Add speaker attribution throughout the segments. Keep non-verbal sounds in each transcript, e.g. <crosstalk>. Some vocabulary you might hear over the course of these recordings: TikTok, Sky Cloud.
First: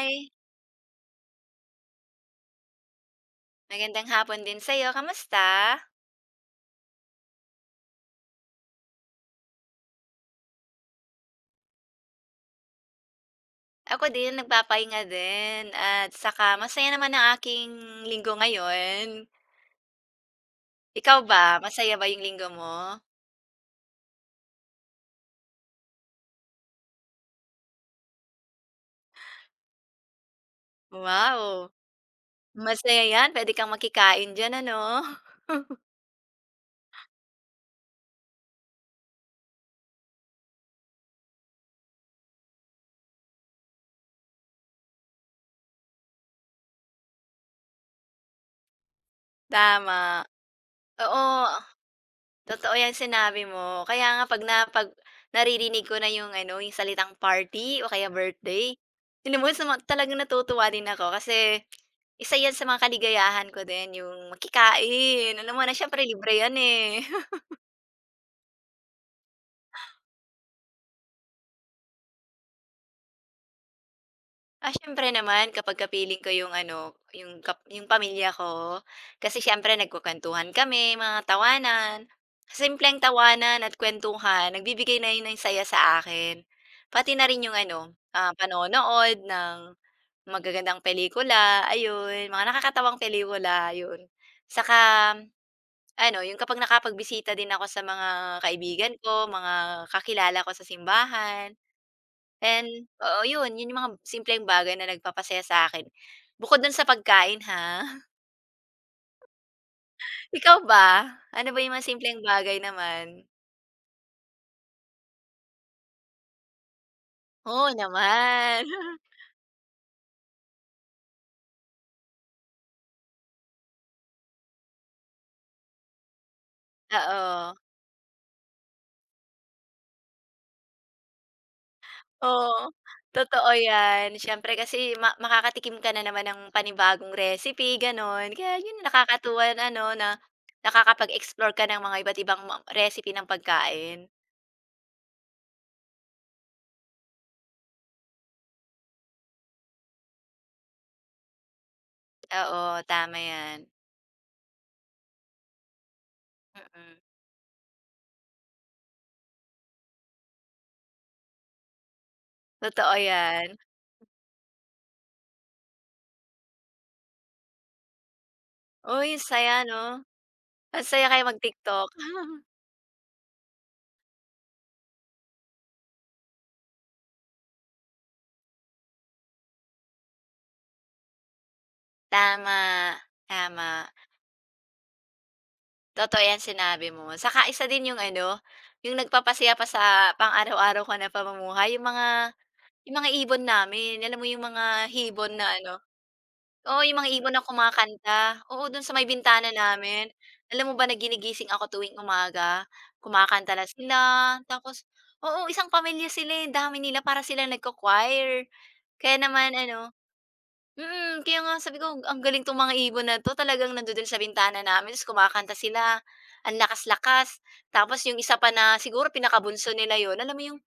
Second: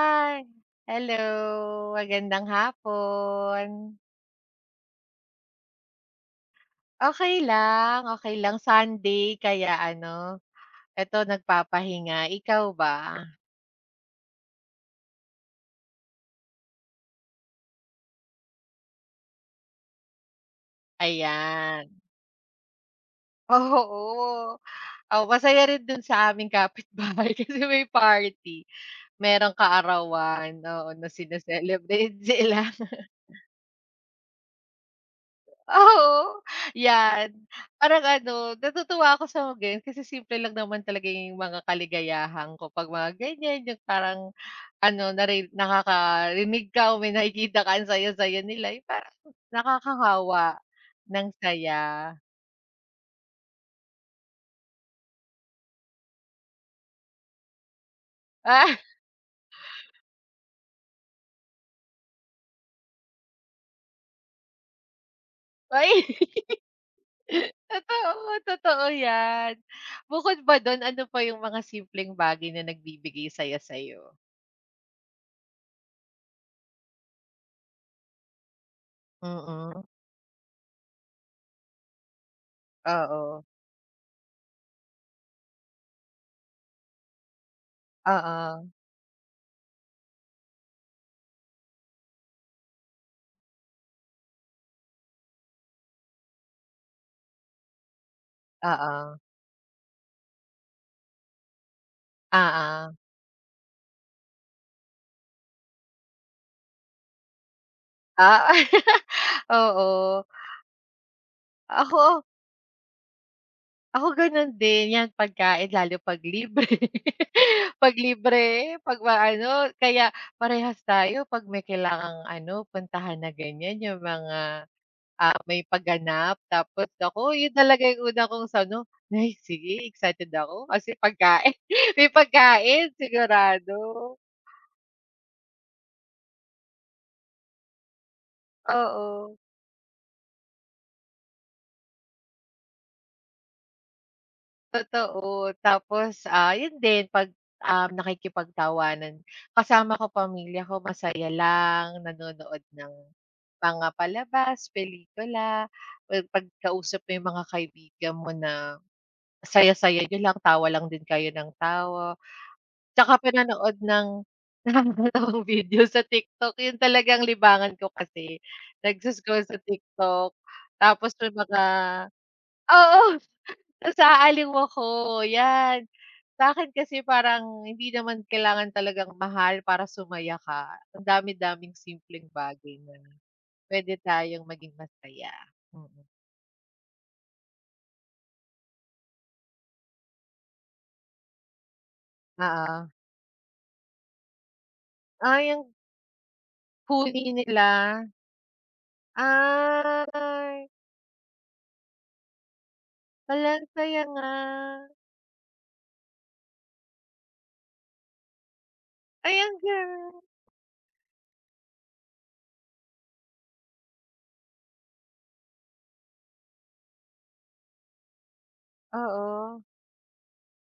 Speaker 1: Hi,
Speaker 2: Hi. Hello, magandang hapon.
Speaker 1: magandang hapon din sa'yo, kamusta?
Speaker 2: Okay lang Sunday kaya ano, eto nagpapahinga, ikaw ba?
Speaker 1: Ako din nagpapahinga din at saka masaya naman ang aking linggo ngayon. Ikaw ba,
Speaker 2: Ayan,
Speaker 1: masaya ba yung linggo mo?
Speaker 2: <laughs> oo. Oh, masaya rin dun sa aming kapitbahay <laughs> kasi may party, merong kaarawan, oo, na
Speaker 1: Wow,
Speaker 2: sine-celebrate sila.
Speaker 1: masaya yan, pwede kang makikain diyan ano? <laughs>
Speaker 2: Oo, 'yan. Parang ano, natutuwa ako sa mga ganyan kasi simple lang naman talaga yung mga kaligayahan ko 'pag mga ganyan, yung parang ano, nakakarinig ka o may nakikita ka ang saya-saya nila, yung parang
Speaker 1: Tama,
Speaker 2: nakakahawa ng
Speaker 1: oo,
Speaker 2: saya.
Speaker 1: totoo yang sinabi mo. Kaya nga 'pag naririnig ko na yung ano, yung salitang party o kaya birthday,
Speaker 2: Ah, <laughs>
Speaker 1: alam mo sama talagang natutuwa din ako kasi isa 'yan sa mga kaligayahan ko din yung makikain, alam mo na
Speaker 2: ay,
Speaker 1: siyempre libre 'yan, eh.
Speaker 2: <laughs> totoo, totoo 'yan. Bukod ba dun, ano pa yung mga simpleng bagay na nagbibigay saya sa'yo?
Speaker 1: Ah, siyempre naman kapag ko yung ano, yung yung pamilya ko. Kasi siyempre
Speaker 2: Mm,
Speaker 1: nagkukuwentuhan kami, mga tawanan. Simpleng
Speaker 2: oo.
Speaker 1: tawanan at kuwentuhan nagbibigay na yun ng saya sa akin. Pati na rin yung ano,
Speaker 2: Oo, oo,
Speaker 1: panonood ng magagandang pelikula, ayun, mga nakakatawang pelikula, yun. Saka ano, yung kapag nakapagbisita din ako sa mga kaibigan
Speaker 2: oo.
Speaker 1: ko, mga kakilala ko sa simbahan. And
Speaker 2: Oo.
Speaker 1: oo, yun, yun yung mga simpleng bagay na nagpapasaya sa akin bukod dun sa pagkain, ha.
Speaker 2: Ah. <laughs> Oo.
Speaker 1: <laughs> Ikaw ba, ano ba yung mga simpleng
Speaker 2: Ako
Speaker 1: bagay naman?
Speaker 2: ako gano'n din, 'yan pagkain lalo 'pag libre.
Speaker 1: Oo
Speaker 2: <laughs> 'Pag
Speaker 1: naman,
Speaker 2: libre, 'pag
Speaker 1: <laughs>
Speaker 2: maano, kaya parehas tayo 'pag may kailangang ano, puntahan na ganiyan, yung mga, ah, may pagganap tapos ako yun
Speaker 1: oo.
Speaker 2: talaga yung una kong sa ano, "Ay sige excited ako." Kasi pagkain, <laughs> may
Speaker 1: Oo,
Speaker 2: pagkain
Speaker 1: totoo yan.
Speaker 2: sigurado,
Speaker 1: Siyempre kasi makakatikim ka na naman ng panibagong recipe, gano'n. Kaya yun,
Speaker 2: oo.
Speaker 1: nakakatuwa na ano, na nakakapag-explore ka ng mga iba't ibang recipe ng pagkain.
Speaker 2: Totoo. Tapos, ah, yun din 'pag, nakikipagtawanan kasama ko pamilya ko masaya lang, nanonood
Speaker 1: Oo,
Speaker 2: ng
Speaker 1: tama yan,
Speaker 2: mga palabas, pelikula, well, 'pag kausap mo
Speaker 1: mm.
Speaker 2: yung mga kaibigan mo na saya-saya niyo lang, tawa lang din kayo ng tawa,
Speaker 1: Totoo
Speaker 2: tsaka
Speaker 1: yan.
Speaker 2: pinanood ng <laughs> nakakatawang video sa TikTok, yun talagang libangan ko kasi nagso
Speaker 1: Uy, ang saya
Speaker 2: sa
Speaker 1: 'no?
Speaker 2: TikTok
Speaker 1: Ang saya
Speaker 2: tapos
Speaker 1: kaya
Speaker 2: may mga
Speaker 1: mag-TikTok. <laughs>
Speaker 2: oo. Tapos aaliw ako, 'yan. Sa'kin kasi parang hindi naman kailangan talagang mahal para sumaya ka. Ang dami-daming simpleng
Speaker 1: Tama,
Speaker 2: bagay na
Speaker 1: tama.
Speaker 2: puwede tayong maging masaya, mm.
Speaker 1: Totoo 'yan sinabi mo. Saka isa din yung ano, yung nagpapasaya pa sa pang-araw-araw ka na pamumuhay, yung mga
Speaker 2: Oo.
Speaker 1: Yung mga ibon namin, alam mo yung mga
Speaker 2: Ah,
Speaker 1: hibon na
Speaker 2: yung
Speaker 1: ano, oo, yung mga
Speaker 2: huni
Speaker 1: ibon na
Speaker 2: nila,
Speaker 1: kumakanta. Oo, dun sa may bintana namin.
Speaker 2: ay
Speaker 1: Alam mo ba na ginigising ako tuwing umaga, kumakanta
Speaker 2: walang
Speaker 1: na sila.
Speaker 2: saya nga,
Speaker 1: Tapos, oo, isang pamilya sila, eh, ang dami nila para sila nagko-choir. Kaya
Speaker 2: ay
Speaker 1: naman
Speaker 2: ang
Speaker 1: ano,
Speaker 2: galing.
Speaker 1: kaya nga sabi ko, "Ang galing 'tong mga ibon na 'to." Talagang nandoon sa bintana namin ta's kumakanta sila, ang lakas-lakas. Tapos yung isa pa na siguro
Speaker 2: Oo.
Speaker 1: pinakabunso nila yon, alam mo yung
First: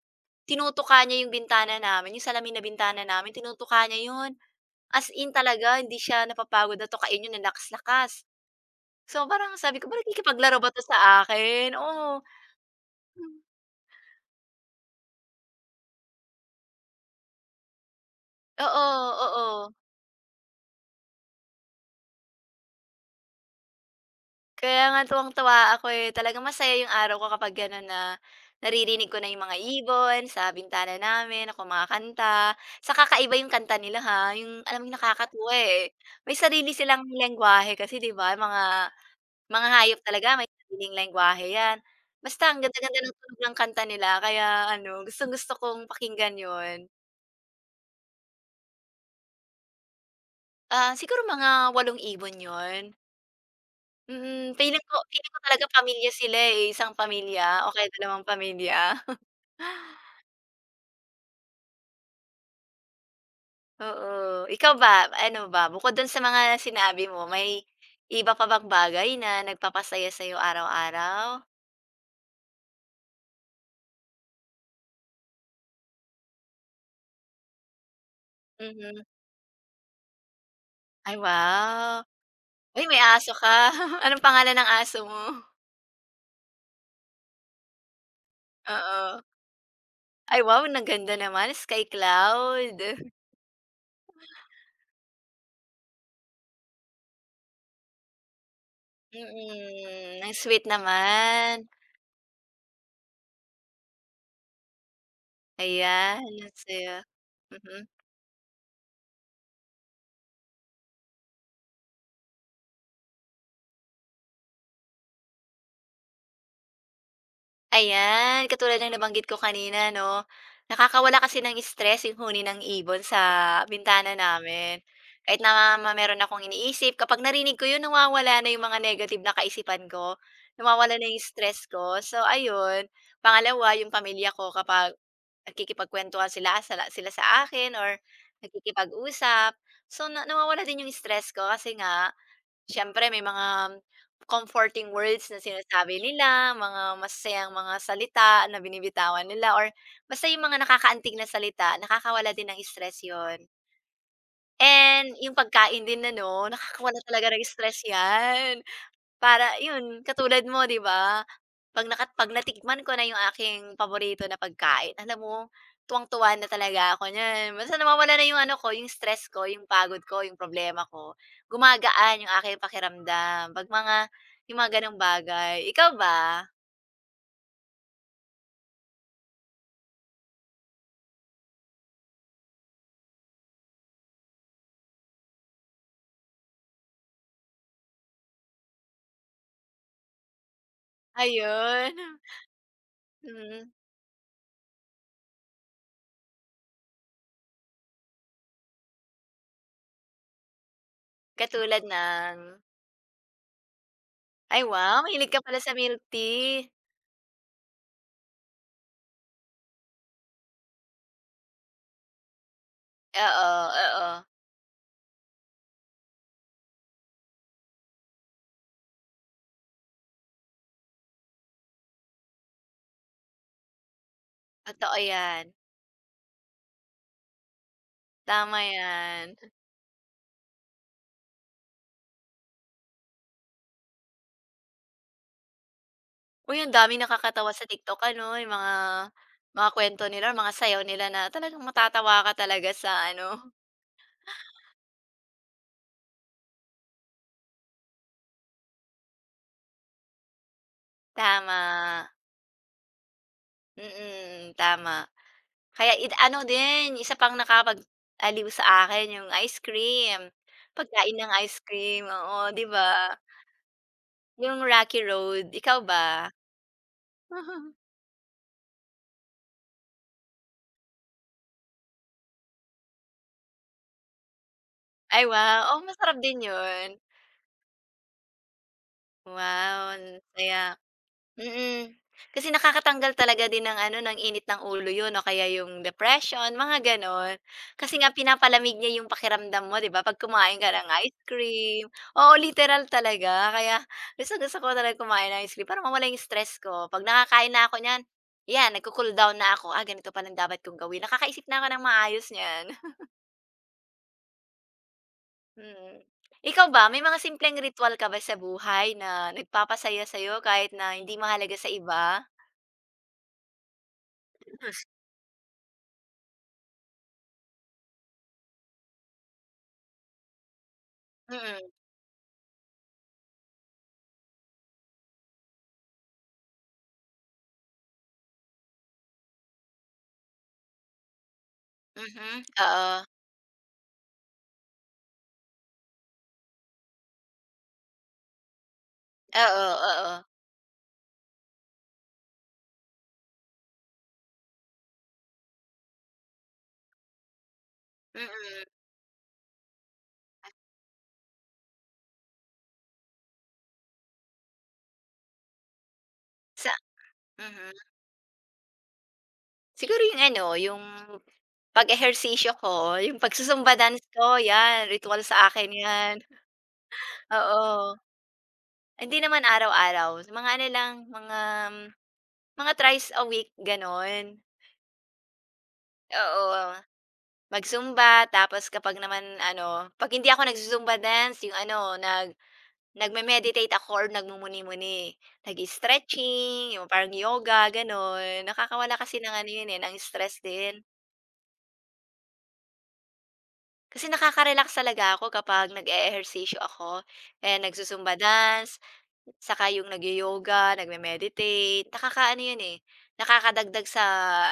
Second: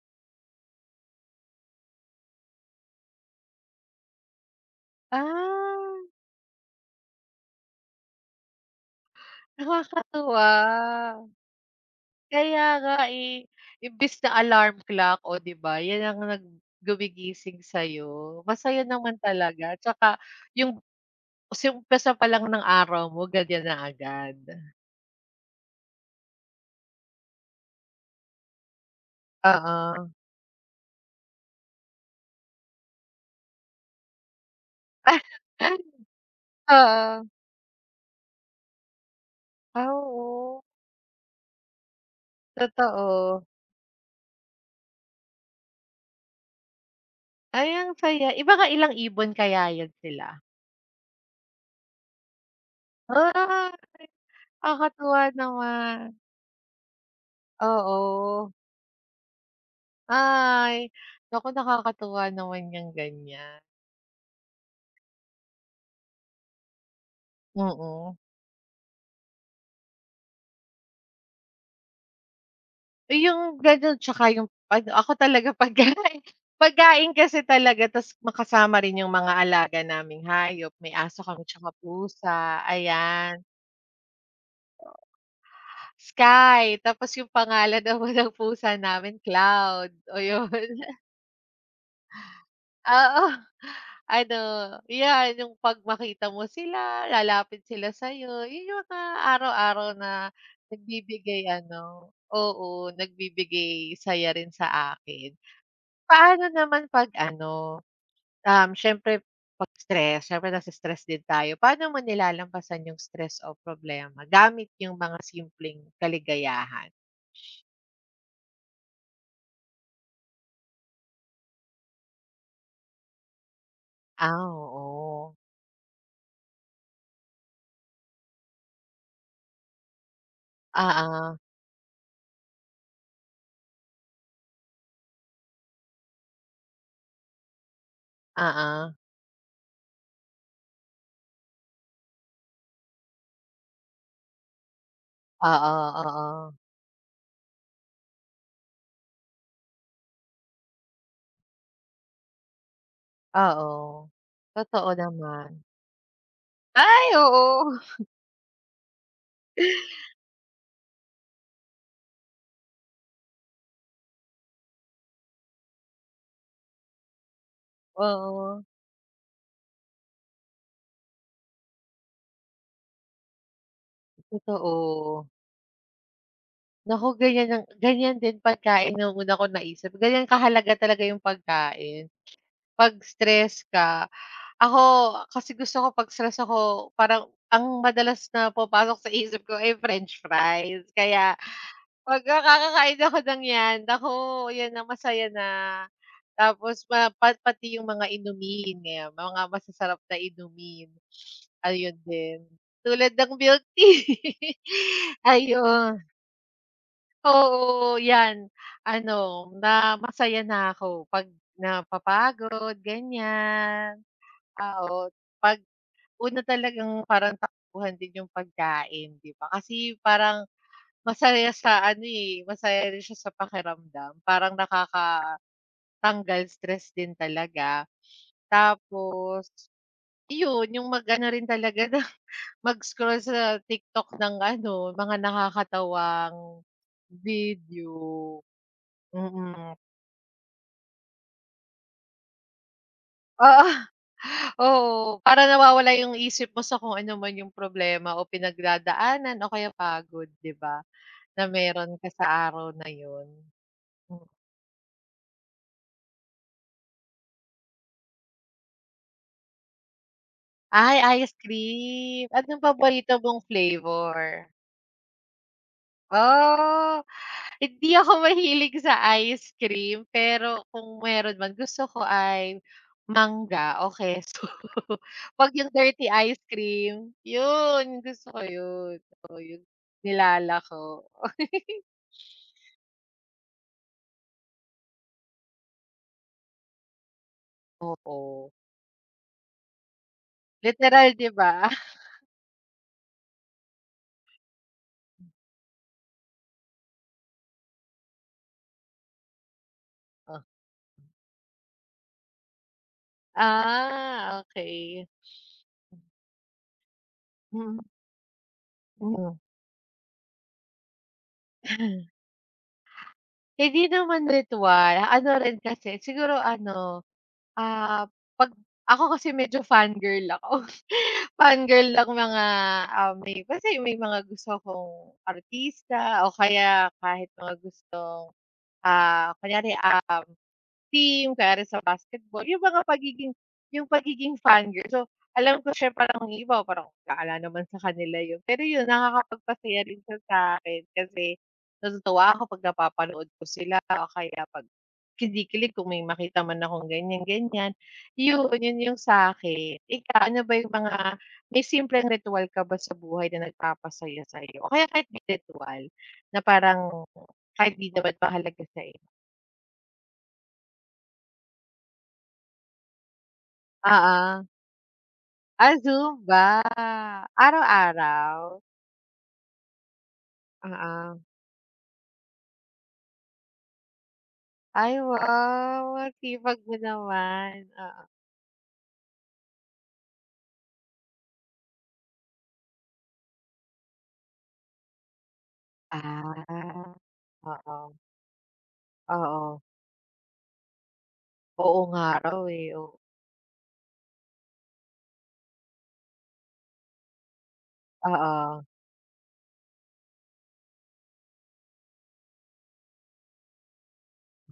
Speaker 1: tinutuka niya yung bintana namin, yung salamin na bintana namin tinutuka niya yun. As in talaga
Speaker 2: Ah,
Speaker 1: hindi siya napapagod na tukain yun ng lakas-lakas. So, parang sabi ko, "Parang
Speaker 2: nakakatuwa.
Speaker 1: nakikipaglaro ba 'to sa akin?" Oo.
Speaker 2: Kaya nga
Speaker 1: Hmm.
Speaker 2: eh, imbis na alarm clock o 'di ba, 'yan ang nag gumigising sa'yo. Masaya
Speaker 1: Oo,
Speaker 2: naman
Speaker 1: oo.
Speaker 2: talaga tsaka yung s umpisa pa lang ng araw mo ganyan na agad.
Speaker 1: Kaya nga tuwang-tuwa ako, eh, talagang masaya yung araw ko kapag gano'n na naririnig ko na yung mga
Speaker 2: Oo.
Speaker 1: ibon sa bintana namin na kumakanta. Sa kakaiba yung kanta nila, ha, yung alam mo yung nakakatuwa, eh.
Speaker 2: <laughs>
Speaker 1: May sarili silang
Speaker 2: Oo.
Speaker 1: lengguwahe kasi, 'di ba, mga
Speaker 2: Ah,
Speaker 1: hayop talaga may
Speaker 2: oo,
Speaker 1: sariling lengguwahe 'yan. Basta ang ganda-ganda ng tunog
Speaker 2: totoo.
Speaker 1: ng kanta nila kaya ano, gustong-gusto kong pakinggan 'yun.
Speaker 2: Ay ang saya, eh, mga ilang ibon kaya 'yan sila?
Speaker 1: Ah, siguro mga walong ibon 'yun.
Speaker 2: Ah,
Speaker 1: Mm,
Speaker 2: nakakatuwa
Speaker 1: feeling ko talaga
Speaker 2: naman.
Speaker 1: pamilya sila, eh, isang pamilya o kaya dalawang
Speaker 2: Oo.
Speaker 1: pamilya. <laughs>
Speaker 2: Ay, naku nakakatuwa naman yang ganyan.
Speaker 1: Oo, ikaw ba, ano ba, bukod dun sa mga sinabi mo, may
Speaker 2: Mm.
Speaker 1: iba pa bang bagay na nagpapasaya sa'yo araw-araw?
Speaker 2: Eh, yung gano'n tsaka yung ano ako talaga <laughs> pagkain pagkain kasi talaga ta's makasama rin
Speaker 1: Mhm.
Speaker 2: yung mga alaga naming hayop. May
Speaker 1: Ay
Speaker 2: aso kami tsaka
Speaker 1: wow!
Speaker 2: pusa,
Speaker 1: Uy, may aso
Speaker 2: ayan.
Speaker 1: ka. <laughs> Anong pangalan ng aso mo?
Speaker 2: Sky, tapos yung pangalan <laughs> naman ng pusa namin
Speaker 1: Oo.
Speaker 2: Cloud, o
Speaker 1: Ay
Speaker 2: yun.
Speaker 1: wow, ang
Speaker 2: <laughs>
Speaker 1: ganda naman, Sky Cloud. <laughs>
Speaker 2: Oo, ano, yan yung 'pag makita mo sila, lalapit sila sa'yo, yun yung mga araw-araw
Speaker 1: Mm,
Speaker 2: na
Speaker 1: ang sweet
Speaker 2: nagbibigay
Speaker 1: naman.
Speaker 2: ano oo, nagbibigay saya rin sa akin.
Speaker 1: Ayan,
Speaker 2: Paano
Speaker 1: ang
Speaker 2: naman
Speaker 1: saya.
Speaker 2: 'pag
Speaker 1: Mhm.
Speaker 2: ano, siyempre 'pag stress, siyempre nase-stress din tayo. Paano mo nilalampasan yung stress o problema gamit yung mga simpleng kaligayahan?
Speaker 1: Ayan, katulad ng nabanggit ko kanina 'no, nakakawala kasi ng stress yung huni ng ibon sa bintana
Speaker 2: Ah,
Speaker 1: namin.
Speaker 2: oo.
Speaker 1: Kahit na meron akong iniisip, kapag narinig ko yun nawawala na yung mga negative na kaisipan ko, nawawala na yung
Speaker 2: Oo,
Speaker 1: stress ko. So ayun, pangalawa yung pamilya ko kapag nagkikipagkwentuhan sila sa akin or
Speaker 2: oo.
Speaker 1: nagkikipag-usap, so na nawawala din yung stress ko kasi nga siyempre may mga comforting words na
Speaker 2: Oo,
Speaker 1: sinasabi nila,
Speaker 2: oo.
Speaker 1: mga masasayang mga salita na binibitawan nila or basta yung mga nakakaantig na salita, nakakawala din ng stress yun.
Speaker 2: Oo. Totoo
Speaker 1: And yung
Speaker 2: naman.
Speaker 1: pagkain din na ano, nakakawala
Speaker 2: Ay,
Speaker 1: talaga ng
Speaker 2: oo.
Speaker 1: stress 'yan. Para yun, katulad mo 'di ba, 'pag natikman ko na yung aking paborito na pagkain, alam mo tuwang-tuwa na talaga ako niyan. Basta nawawala na yung ano
Speaker 2: Oo,
Speaker 1: ko, yung stress ko, yung pagod ko, yung problema ko. Gumagaan yung aking pakiramdam 'pag yung mga gano'ng
Speaker 2: totoo.
Speaker 1: bagay. Ikaw ba?
Speaker 2: Naku, ganyan ang ganyan din pagkain yung una kong naisip. Ganyan kahalaga talaga yung pagkain. 'Pag stress ka Ako, kasi gusto ko 'pag stress ako parang ang madalas na pumapasok sa isip ko ay french fries. Kaya
Speaker 1: Ayun,
Speaker 2: 'pag
Speaker 1: <laughs>
Speaker 2: kakakain ako ng
Speaker 1: mm.
Speaker 2: 'yan, naku, 'yan na masaya na. Tapos ma pa pati yung mga inumin, ngayon mga masasarap na inumin,
Speaker 1: Katulad
Speaker 2: ayun
Speaker 1: ng,
Speaker 2: din. Tulad ng milk tea.
Speaker 1: ay
Speaker 2: <laughs>
Speaker 1: wow, mahilig ka pala sa
Speaker 2: Ayun,
Speaker 1: milk tea.
Speaker 2: oo, 'yan. Ano, na masaya na ako 'pag napapagod,
Speaker 1: Oo,
Speaker 2: ganyan.
Speaker 1: oo.
Speaker 2: Ah, oo, 'pag Una talagang parang takbuhan din yung pagkain, 'di ba? Kasi parang masaya sa ano, eh, masaya rin siya sa pakiramdam. Parang
Speaker 1: Totoo
Speaker 2: nakakatanggal
Speaker 1: 'yan,
Speaker 2: stress din talaga.
Speaker 1: tama 'yan.
Speaker 2: Tapos iyon, yung mag-ano rin talaga na <laughs> mag-scroll sa TikTok ng ano, mga
Speaker 1: Uy,
Speaker 2: nakakatawang
Speaker 1: ang daming nakakatawa sa
Speaker 2: video.
Speaker 1: TikTok ano, yung mga
Speaker 2: Mm.
Speaker 1: kuwento nila, mga sayaw nila na talagang matatawa ka talaga sa ano,
Speaker 2: Oo, <laughs> oo. Para nawawala yung isip mo sa kung ano man yung problema o pinagdadaanan o kaya pagod, 'di ba? Na meron ka
Speaker 1: tama,
Speaker 2: sa araw na yun. Hmm,
Speaker 1: mm, tama. Kaya ano din, isa pang nakapag-aliw sa akin yung ice cream,
Speaker 2: ay
Speaker 1: pagkain ng
Speaker 2: ice
Speaker 1: ice cream,
Speaker 2: cream.
Speaker 1: oo,
Speaker 2: Anong
Speaker 1: 'di
Speaker 2: paborito
Speaker 1: ba?
Speaker 2: mong flavor?
Speaker 1: Yung Rocky Road, ikaw ba?
Speaker 2: Oh, hindi
Speaker 1: <laughs>
Speaker 2: ako mahilig sa ice cream, pero kung meron man gusto ko ay mangga o keso. <laughs>
Speaker 1: Ay
Speaker 2: 'Pag
Speaker 1: wow,
Speaker 2: yung
Speaker 1: oo
Speaker 2: dirty
Speaker 1: masarap din
Speaker 2: ice
Speaker 1: yun.
Speaker 2: cream, yun gusto ko yun. Oo, yun
Speaker 1: Wow, ang saya.
Speaker 2: nilalako,
Speaker 1: Mm. Kasi nakakatanggal talaga din ng ano, ng init ng ulo yun o kaya yung depression, mga gano'n. Kasi nga
Speaker 2: oo.
Speaker 1: pinapalamig niya yung pakiramdam mo, 'di ba, 'pag kumain ka ng
Speaker 2: Literal
Speaker 1: ice
Speaker 2: 'di ba?
Speaker 1: cream. Oo, literal talaga. Kaya gustong-gusto ko talaga kumain ng ice cream para mawala yung stress ko. 'Pag nakakain na ako niyan, 'yan, nagco-cool down na ako. "Ah, ganito pala ang dapat
Speaker 2: <laughs>
Speaker 1: kong gawin." Nakakaisip na ako ng maayos niyan. <laughs>
Speaker 2: Ah, okay.
Speaker 1: Mm. Ikaw ba, may mga simpleng
Speaker 2: Mm,
Speaker 1: ritwal ka ba sa buhay na
Speaker 2: mm.
Speaker 1: nagpapasaya sa'yo kahit na hindi mahalaga sa iba?
Speaker 2: Hindi naman ritwal, ano rin kasi siguro ano, ah, 'pag ako kasi medyo fangirl ako. <laughs>
Speaker 1: Mm.
Speaker 2: Fangirl ng mga, ah, may kasi may mga gusto akong artista o kaya kahit mga gustong, ah, kunyari, ah team, kaya rin sa
Speaker 1: Mhm.
Speaker 2: basketball, yung mga
Speaker 1: Oo.
Speaker 2: pagiging yung pagiging fangirl. So, alam ko siya parang yung iba parang bahala naman sa kanila yun. Pero yun,
Speaker 1: Oo,
Speaker 2: nakakapagpasaya rin
Speaker 1: oo.
Speaker 2: siya sa'kin kasi natutuwa ako 'pag napapanood ko sila o kaya 'pag kinikilig kung may makita man akong ganyan, ganyan. Yun,
Speaker 1: Mm.
Speaker 2: yun yung sa'kin. Ikaw, ano ba yung mga may simpleng ritual ka ba sa buhay na nagpapasaya sa'yo o kaya kahit di ritwal na
Speaker 1: Sa
Speaker 2: parang
Speaker 1: Mhm.
Speaker 2: kahit di naman mahalaga sa'yo?
Speaker 1: Siguro yung ano, yung pag-ehersisyo ko, yung pagzu-zumba dance ko,
Speaker 2: Oo.
Speaker 1: 'yan ritwal sa akin
Speaker 2: Ah,
Speaker 1: 'yan,
Speaker 2: Zumba,
Speaker 1: oo.
Speaker 2: araw-araw?
Speaker 1: Hindi naman araw-araw, mga ano lang,
Speaker 2: Oo.
Speaker 1: mga thrice a week gano'n,
Speaker 2: Ay, wow, ang sipag
Speaker 1: oo.
Speaker 2: mo naman, oo.
Speaker 1: Mag-zumba tapos kapag naman ano, 'pag hindi ako nagzu-zumba dance yung ano, nagme-meditate ako or nagmumuni-muni, nag-i-stretching, yung
Speaker 2: Ah,
Speaker 1: parang yoga
Speaker 2: oo,
Speaker 1: gano'n. Nakakawala kasi ng ano
Speaker 2: oo.
Speaker 1: yun, eh, ng stress din.
Speaker 2: Oo nga raw, eh, oo.
Speaker 1: Kasi nakaka-relax talaga ako kapag nag-e-ehersisyo ako, eh, nagzu-zumba
Speaker 2: Oo,
Speaker 1: dance, saka yung nagyo-yoga, nagme-meditate, nakakaano yun, eh, nakakadagdag sa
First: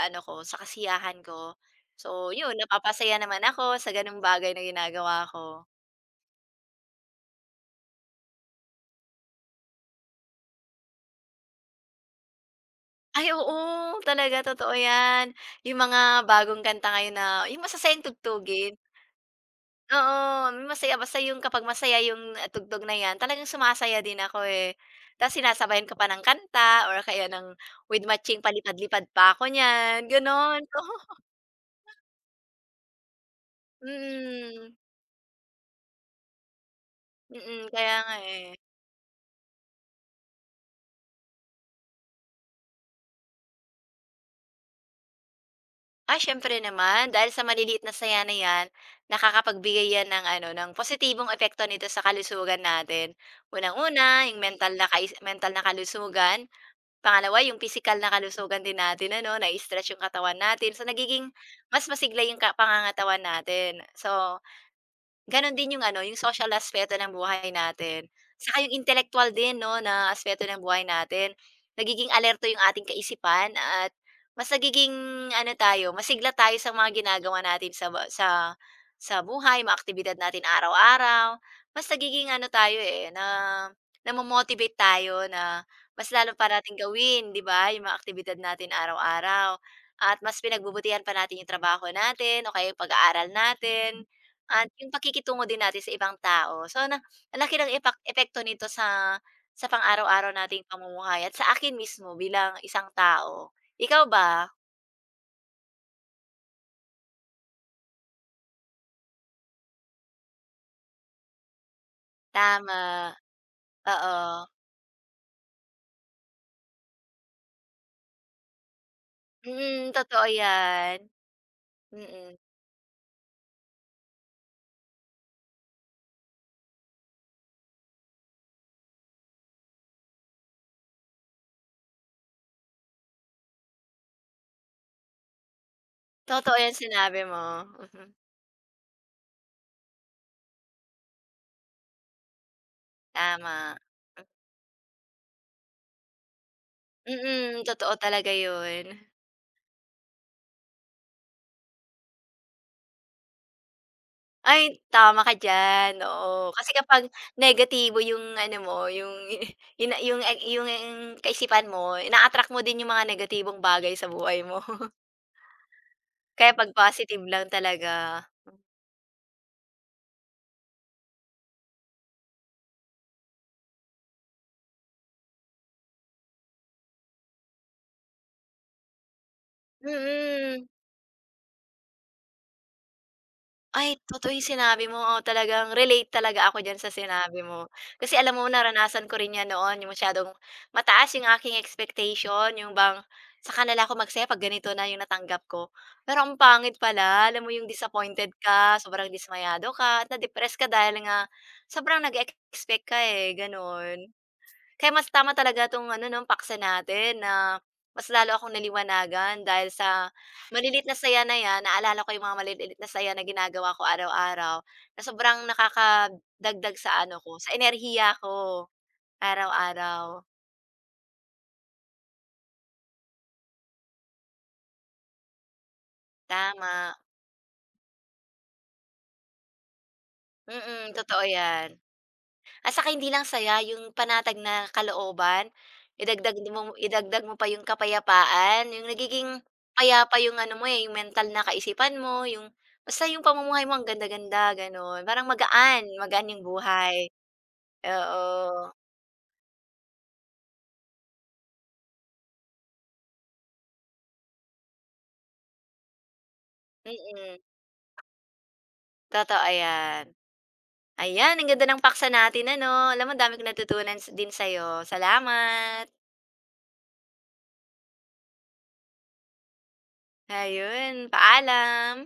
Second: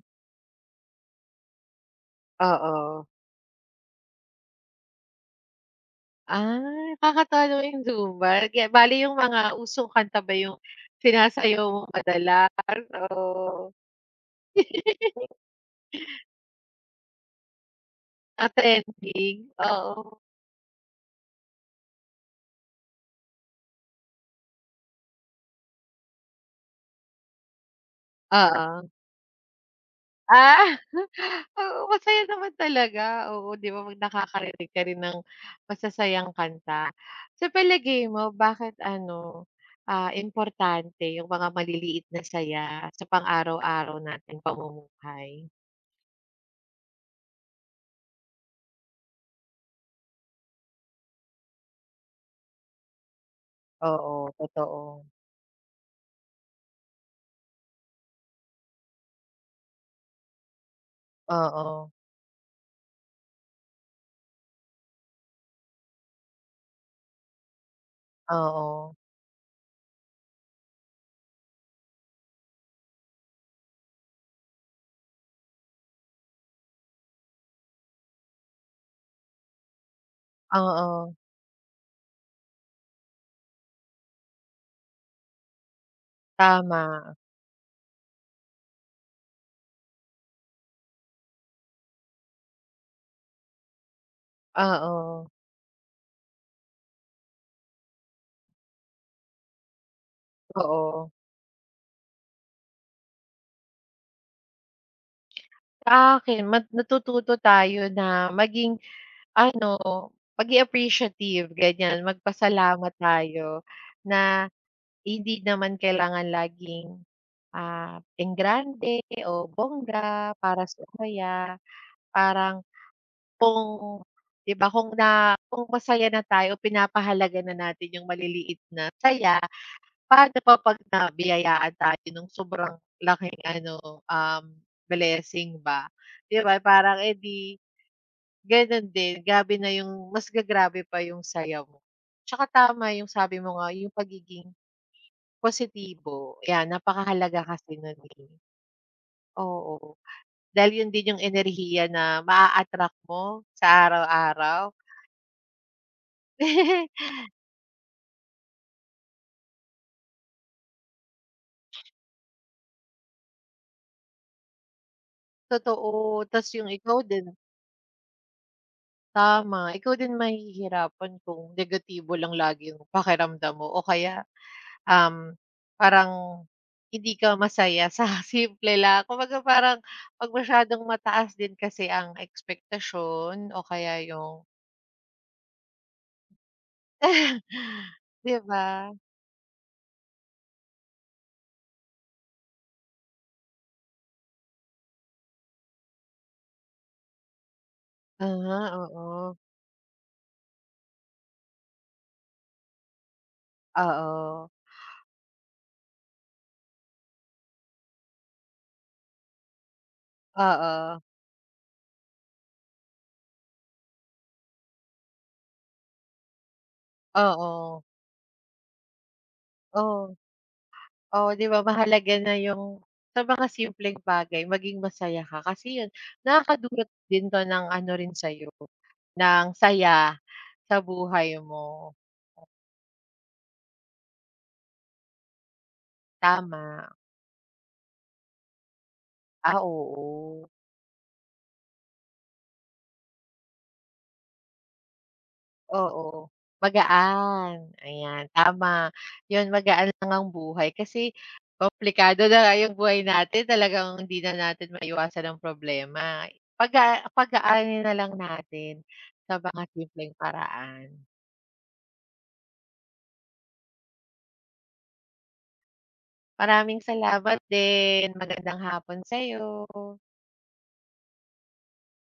Speaker 1: ano ko, sa kasiyahan ko. So yun,
Speaker 2: oo.
Speaker 1: napapasaya naman ako sa gano'ng bagay na ginagawa ko.
Speaker 2: Ah, nakakatuwa naman yung Zumba, kaya bale yung mga usong kanta ba yung sinasayaw mo madalas
Speaker 1: Ay
Speaker 2: o,
Speaker 1: oo, talaga totoo 'yan.
Speaker 2: <laughs>
Speaker 1: Yung mga bagong kanta ngayon na yung masasayang
Speaker 2: ah,
Speaker 1: tugtugin,
Speaker 2: trending,
Speaker 1: oo,
Speaker 2: oo.
Speaker 1: may masaya basta yung kapag masaya yung tugtog na 'yan talagang sumasaya din ako, eh. Tapos sinasabayan ko pa ng kanta or kaya ng with matching
Speaker 2: Oo.
Speaker 1: palipad-lipad pa ako niyan, gano'n.
Speaker 2: Ah,
Speaker 1: <laughs> Oo,
Speaker 2: <laughs> oo, masaya naman talaga. Oo, 'di ba 'pag nakakarinig
Speaker 1: mm.
Speaker 2: ka rin ng masasayang kanta. Sa
Speaker 1: Mm, kaya
Speaker 2: palagay
Speaker 1: nga,
Speaker 2: mo
Speaker 1: eh.
Speaker 2: bakit ano, ah, importante yung mga maliliit na saya sa pang-araw-araw nating pamumuhay?
Speaker 1: Ay, siyempre naman. Dahil sa maliliit na saya na 'yan, nakakapagbigay 'yan ng ano, ng positibong epekto nito sa kalusugan natin.
Speaker 2: Oo,
Speaker 1: Unang-una, yung mental na
Speaker 2: totoo.
Speaker 1: mental na kalusugan. Pangalawa, yung physical na kalusugan din natin ano, na-i-stretch yung katawan natin. So, nagiging mas
Speaker 2: Oo,
Speaker 1: masigla yung pangangatawan natin. So, gano'n din yung ano, yung social na aspeto ng buhay natin. Saka yung
Speaker 2: oo,
Speaker 1: intellectual din 'no, na aspeto ng buhay natin. Nagiging alerto yung ating kaisipan at mas nagiging ano tayo, masigla tayo sa mga ginagawa natin sa ba sa buhay, mga aktibidad natin
Speaker 2: oo,
Speaker 1: araw-araw. Mas nagiging ano tayo, eh, na namo-motivate tayo na mas lalo pa nating
Speaker 2: tama.
Speaker 1: gawin, 'di ba, yung mga aktibidad natin araw-araw at mas pinagbubutihan pa natin yung trabaho natin o kaya yung pag-aaral natin. At yung
Speaker 2: Oo,
Speaker 1: pakikitungo din natin sa ibang tao. So, na ang laki ng epekto nito sa pang-araw-araw nating
Speaker 2: oo.
Speaker 1: pamumuhay at sa akin mismo bilang isang tao. Ikaw ba?
Speaker 2: Sa akin mat natututo tayo na maging ano, maging appreciative ganyan,
Speaker 1: Tama,
Speaker 2: magpasalamat tayo
Speaker 1: oo.
Speaker 2: na hindi naman kailangan laging, ah, enggrande o
Speaker 1: Mm, totoo
Speaker 2: bongga para sa
Speaker 1: 'yan.
Speaker 2: sumaya.
Speaker 1: Mm,
Speaker 2: Parang kung 'di ba kung na kung masaya na tayo, pinapahalaga na natin yung maliliit na saya, paano pa 'pag nabiyayaan tayo nung sobrang laking ano, blessing ba, 'di
Speaker 1: totoo
Speaker 2: ba?
Speaker 1: 'yang
Speaker 2: Parang
Speaker 1: sinabi mo.
Speaker 2: edi
Speaker 1: Mhm,
Speaker 2: gano'n din, grabe na yung mas gagrabe pa yung saya mo. Tsaka tama yung sabi mo nga,
Speaker 1: tama.
Speaker 2: yung pagiging positibo, 'yan napakahalaga
Speaker 1: Mm,
Speaker 2: kasi
Speaker 1: totoo
Speaker 2: nun, eh,
Speaker 1: talaga yun.
Speaker 2: oo. Dahil yun din yung enerhiya na maa-attract mo sa araw-araw.
Speaker 1: Ay, tama ka diyan, oo. Kasi
Speaker 2: <laughs>
Speaker 1: kapag negatibo yung ano mo, yung <laughs> yun yung kaisipan mo, ina-attract mo din yung mga negatibong bagay sa buhay mo. <laughs>
Speaker 2: Totoo, ta's
Speaker 1: Kaya
Speaker 2: yung
Speaker 1: 'pag
Speaker 2: ikaw
Speaker 1: positive
Speaker 2: din
Speaker 1: lang talaga
Speaker 2: tama, ikaw din mahihirapan kung negatibo lang lagi yung pakiramdam mo o kaya Um, parang hindi ka masaya sa <laughs> simple lang. Kumbaga parang 'pag
Speaker 1: mm.
Speaker 2: masyadong mataas din kasi ang expectation o kaya
Speaker 1: Ay, totoo yung
Speaker 2: yung
Speaker 1: sinabi mo, oo, talagang relate talaga ako diyan sa sinabi
Speaker 2: <laughs>
Speaker 1: mo. Kasi
Speaker 2: 'di
Speaker 1: alam mo
Speaker 2: ba?
Speaker 1: naranasan ko rin 'yan noon, yung masyadong mataas yung aking expectation, yung bang sa kanila ako magsaya 'pag ganito na yung natanggap ko. Pero ang pangit pala, alam mo yung disappointed
Speaker 2: Aha,
Speaker 1: ka, sobrang
Speaker 2: oo.
Speaker 1: dismayado ka at na-depress ka dahil nga sobrang nag-expect ka, eh, gano'n.
Speaker 2: Oo.
Speaker 1: Kaya mas tama talaga 'tong ano 'no, paksa natin na mas lalo akong naliwanagan dahil sa malilit
Speaker 2: Oo.
Speaker 1: na saya na 'yan, naalala ko yung mga malilit na saya na ginagawa ko araw-araw na sobrang nakakadagdag sa ano ko, sa
Speaker 2: Oo.
Speaker 1: enerhiya ko
Speaker 2: Oo.
Speaker 1: araw-araw.
Speaker 2: Oo, 'di ba mahalaga na yung sa mga simpleng bagay maging masaya ka kasi yun nakakadulot
Speaker 1: Tama.
Speaker 2: din 'to ng ano rin sa'yo, ng saya sa
Speaker 1: Mm, totoo
Speaker 2: buhay
Speaker 1: 'yan.
Speaker 2: mo.
Speaker 1: At saka hindi lang saya, yung panatag na kalooban, idagdag mo
Speaker 2: Tama.
Speaker 1: idagdag mo pa yung kapayapaan, yung nagiging
Speaker 2: Ah,
Speaker 1: payapa yung
Speaker 2: oo.
Speaker 1: ano mo, eh, yung mental na kaisipan mo, yung basta yung pamumuhay mo ang ganda-ganda, gano'n. Parang magaan,
Speaker 2: Oo,
Speaker 1: magaan yung buhay.
Speaker 2: magaan, ayan
Speaker 1: Oo,
Speaker 2: tama. 'Yun magaan lang ang buhay kasi komplikado na nga yung buhay natin talagang hindi na natin maiwasan ang problema. Paga
Speaker 1: mm,
Speaker 2: pagaanin na lang natin sa
Speaker 1: totoo
Speaker 2: mga
Speaker 1: 'yan.
Speaker 2: simpleng paraan.
Speaker 1: Ayan, ang ganda ng paksa natin ano, alam mo dami kong natutunan din sa'yo. Salamat.
Speaker 2: Maraming salamat din, magandang hapon sa'yo.
Speaker 1: Ayun, paalam.